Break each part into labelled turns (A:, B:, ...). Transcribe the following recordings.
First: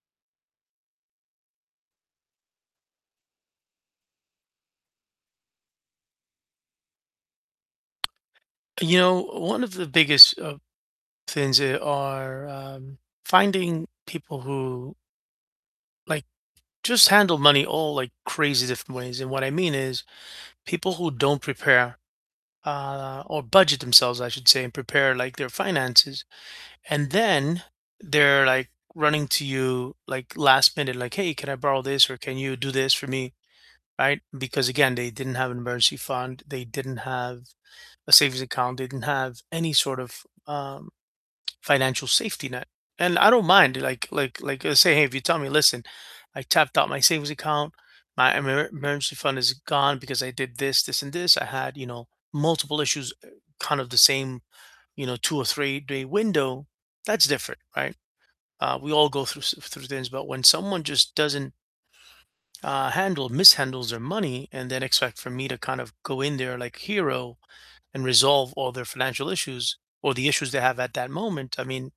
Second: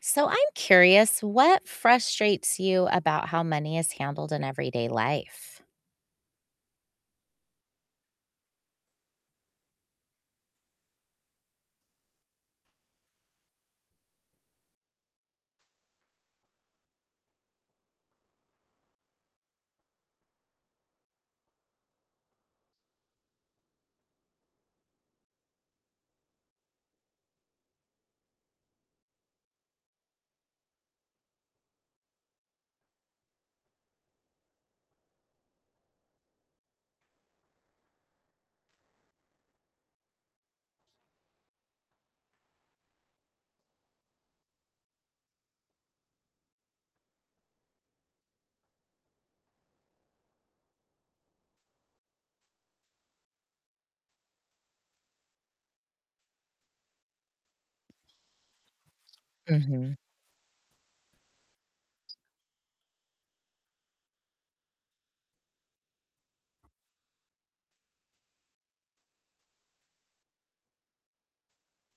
A: So I'm curious, what frustrates you about how money is handled in everyday life?
B: You know, one of the biggest, uh, things that are, um, finding people who like, just handle money all, like, crazy different ways, and what I mean is people who don't prepare uh, or budget themselves, I should say, and prepare, like, their finances, and then they're, like, running to you, like, last minute, like, "Hey, can I borrow this?" or, "Can you do this for me?" Right? Because again, they didn't have an emergency fund, they didn't have a savings account, they didn't have any sort of, um, financial safety net, and I don't mind, like like like just say, hey, if you tell me, "Listen, I tapped out my savings account, my emer emergency fund is gone because I did this, this, and this, I had, you know, multiple issues, eh, kind of the same, you know, 2 or three-day window." That's different, right? Uh, we all go through s through
A: Mhm.
B: things, but when someone just doesn't uh, handle mishandles their money and then expect for me to kind of go in there, like, hero and resolve all their financial issues or the issues they have at that moment, I mean,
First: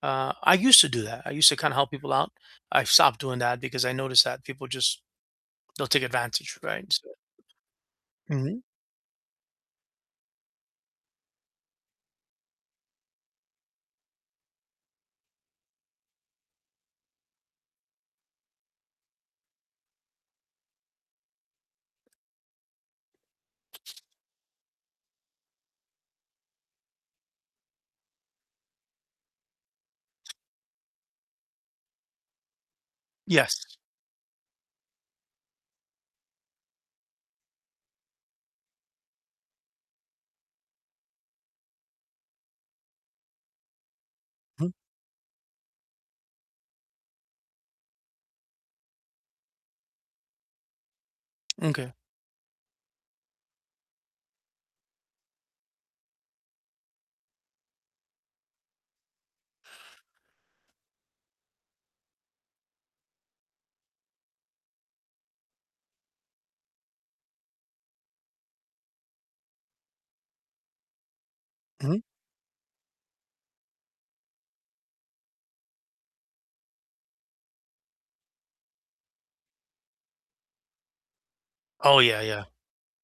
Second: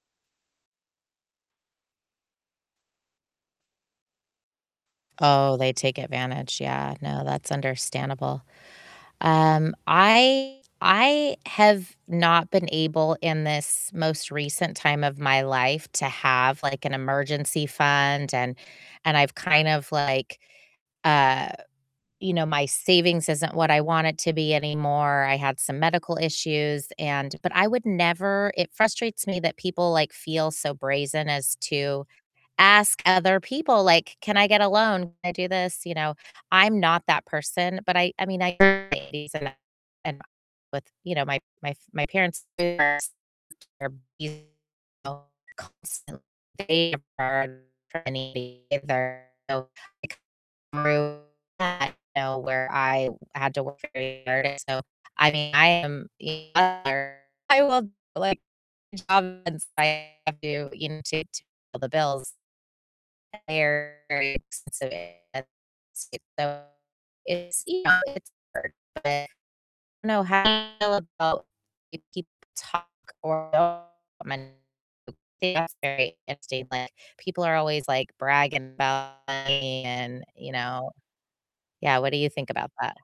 B: uh, I used to do that, I used to kinda help people out, I've stopped doing that because I noticed that people just
A: Oh, they
B: they'll
A: take
B: take advantage,
A: advantage,
B: right?
A: yeah,
B: So
A: no, that's understandable.
B: Mhm.
A: Um, I I have not been able in this most recent time of my life to have, like, an emergency fund and and I've kind of like, uh you know, my savings isn't what I want it to be anymore, I had some medical issues and but I would never it frustrates me that people, like, feel so brazen as to ask other
B: Yes.
A: people, like, "Can I get a loan? Can I do this?" You know? I'm not that person, but I I mean, I [unintelligible] and my with, you know, my my f my parents [unintelligible] are
B: Mhm.
A: constantly [unintelligible] through
B: M'kay.
A: that, you know, where I had to work very hard, and so I mean, I am [unintelligible] I love, like, job since I have to, you know, to to pay the bills. They're very expensive, [unintelligible] so it's you know, it's hard, but I don't know how you feel about when
B: Mhm.
A: people talk or [unintelligible] people are always, like, bragging about money and, you know. Yeah,
B: Oh,
A: what do
B: yeah,
A: you
B: yeah.
A: think about that?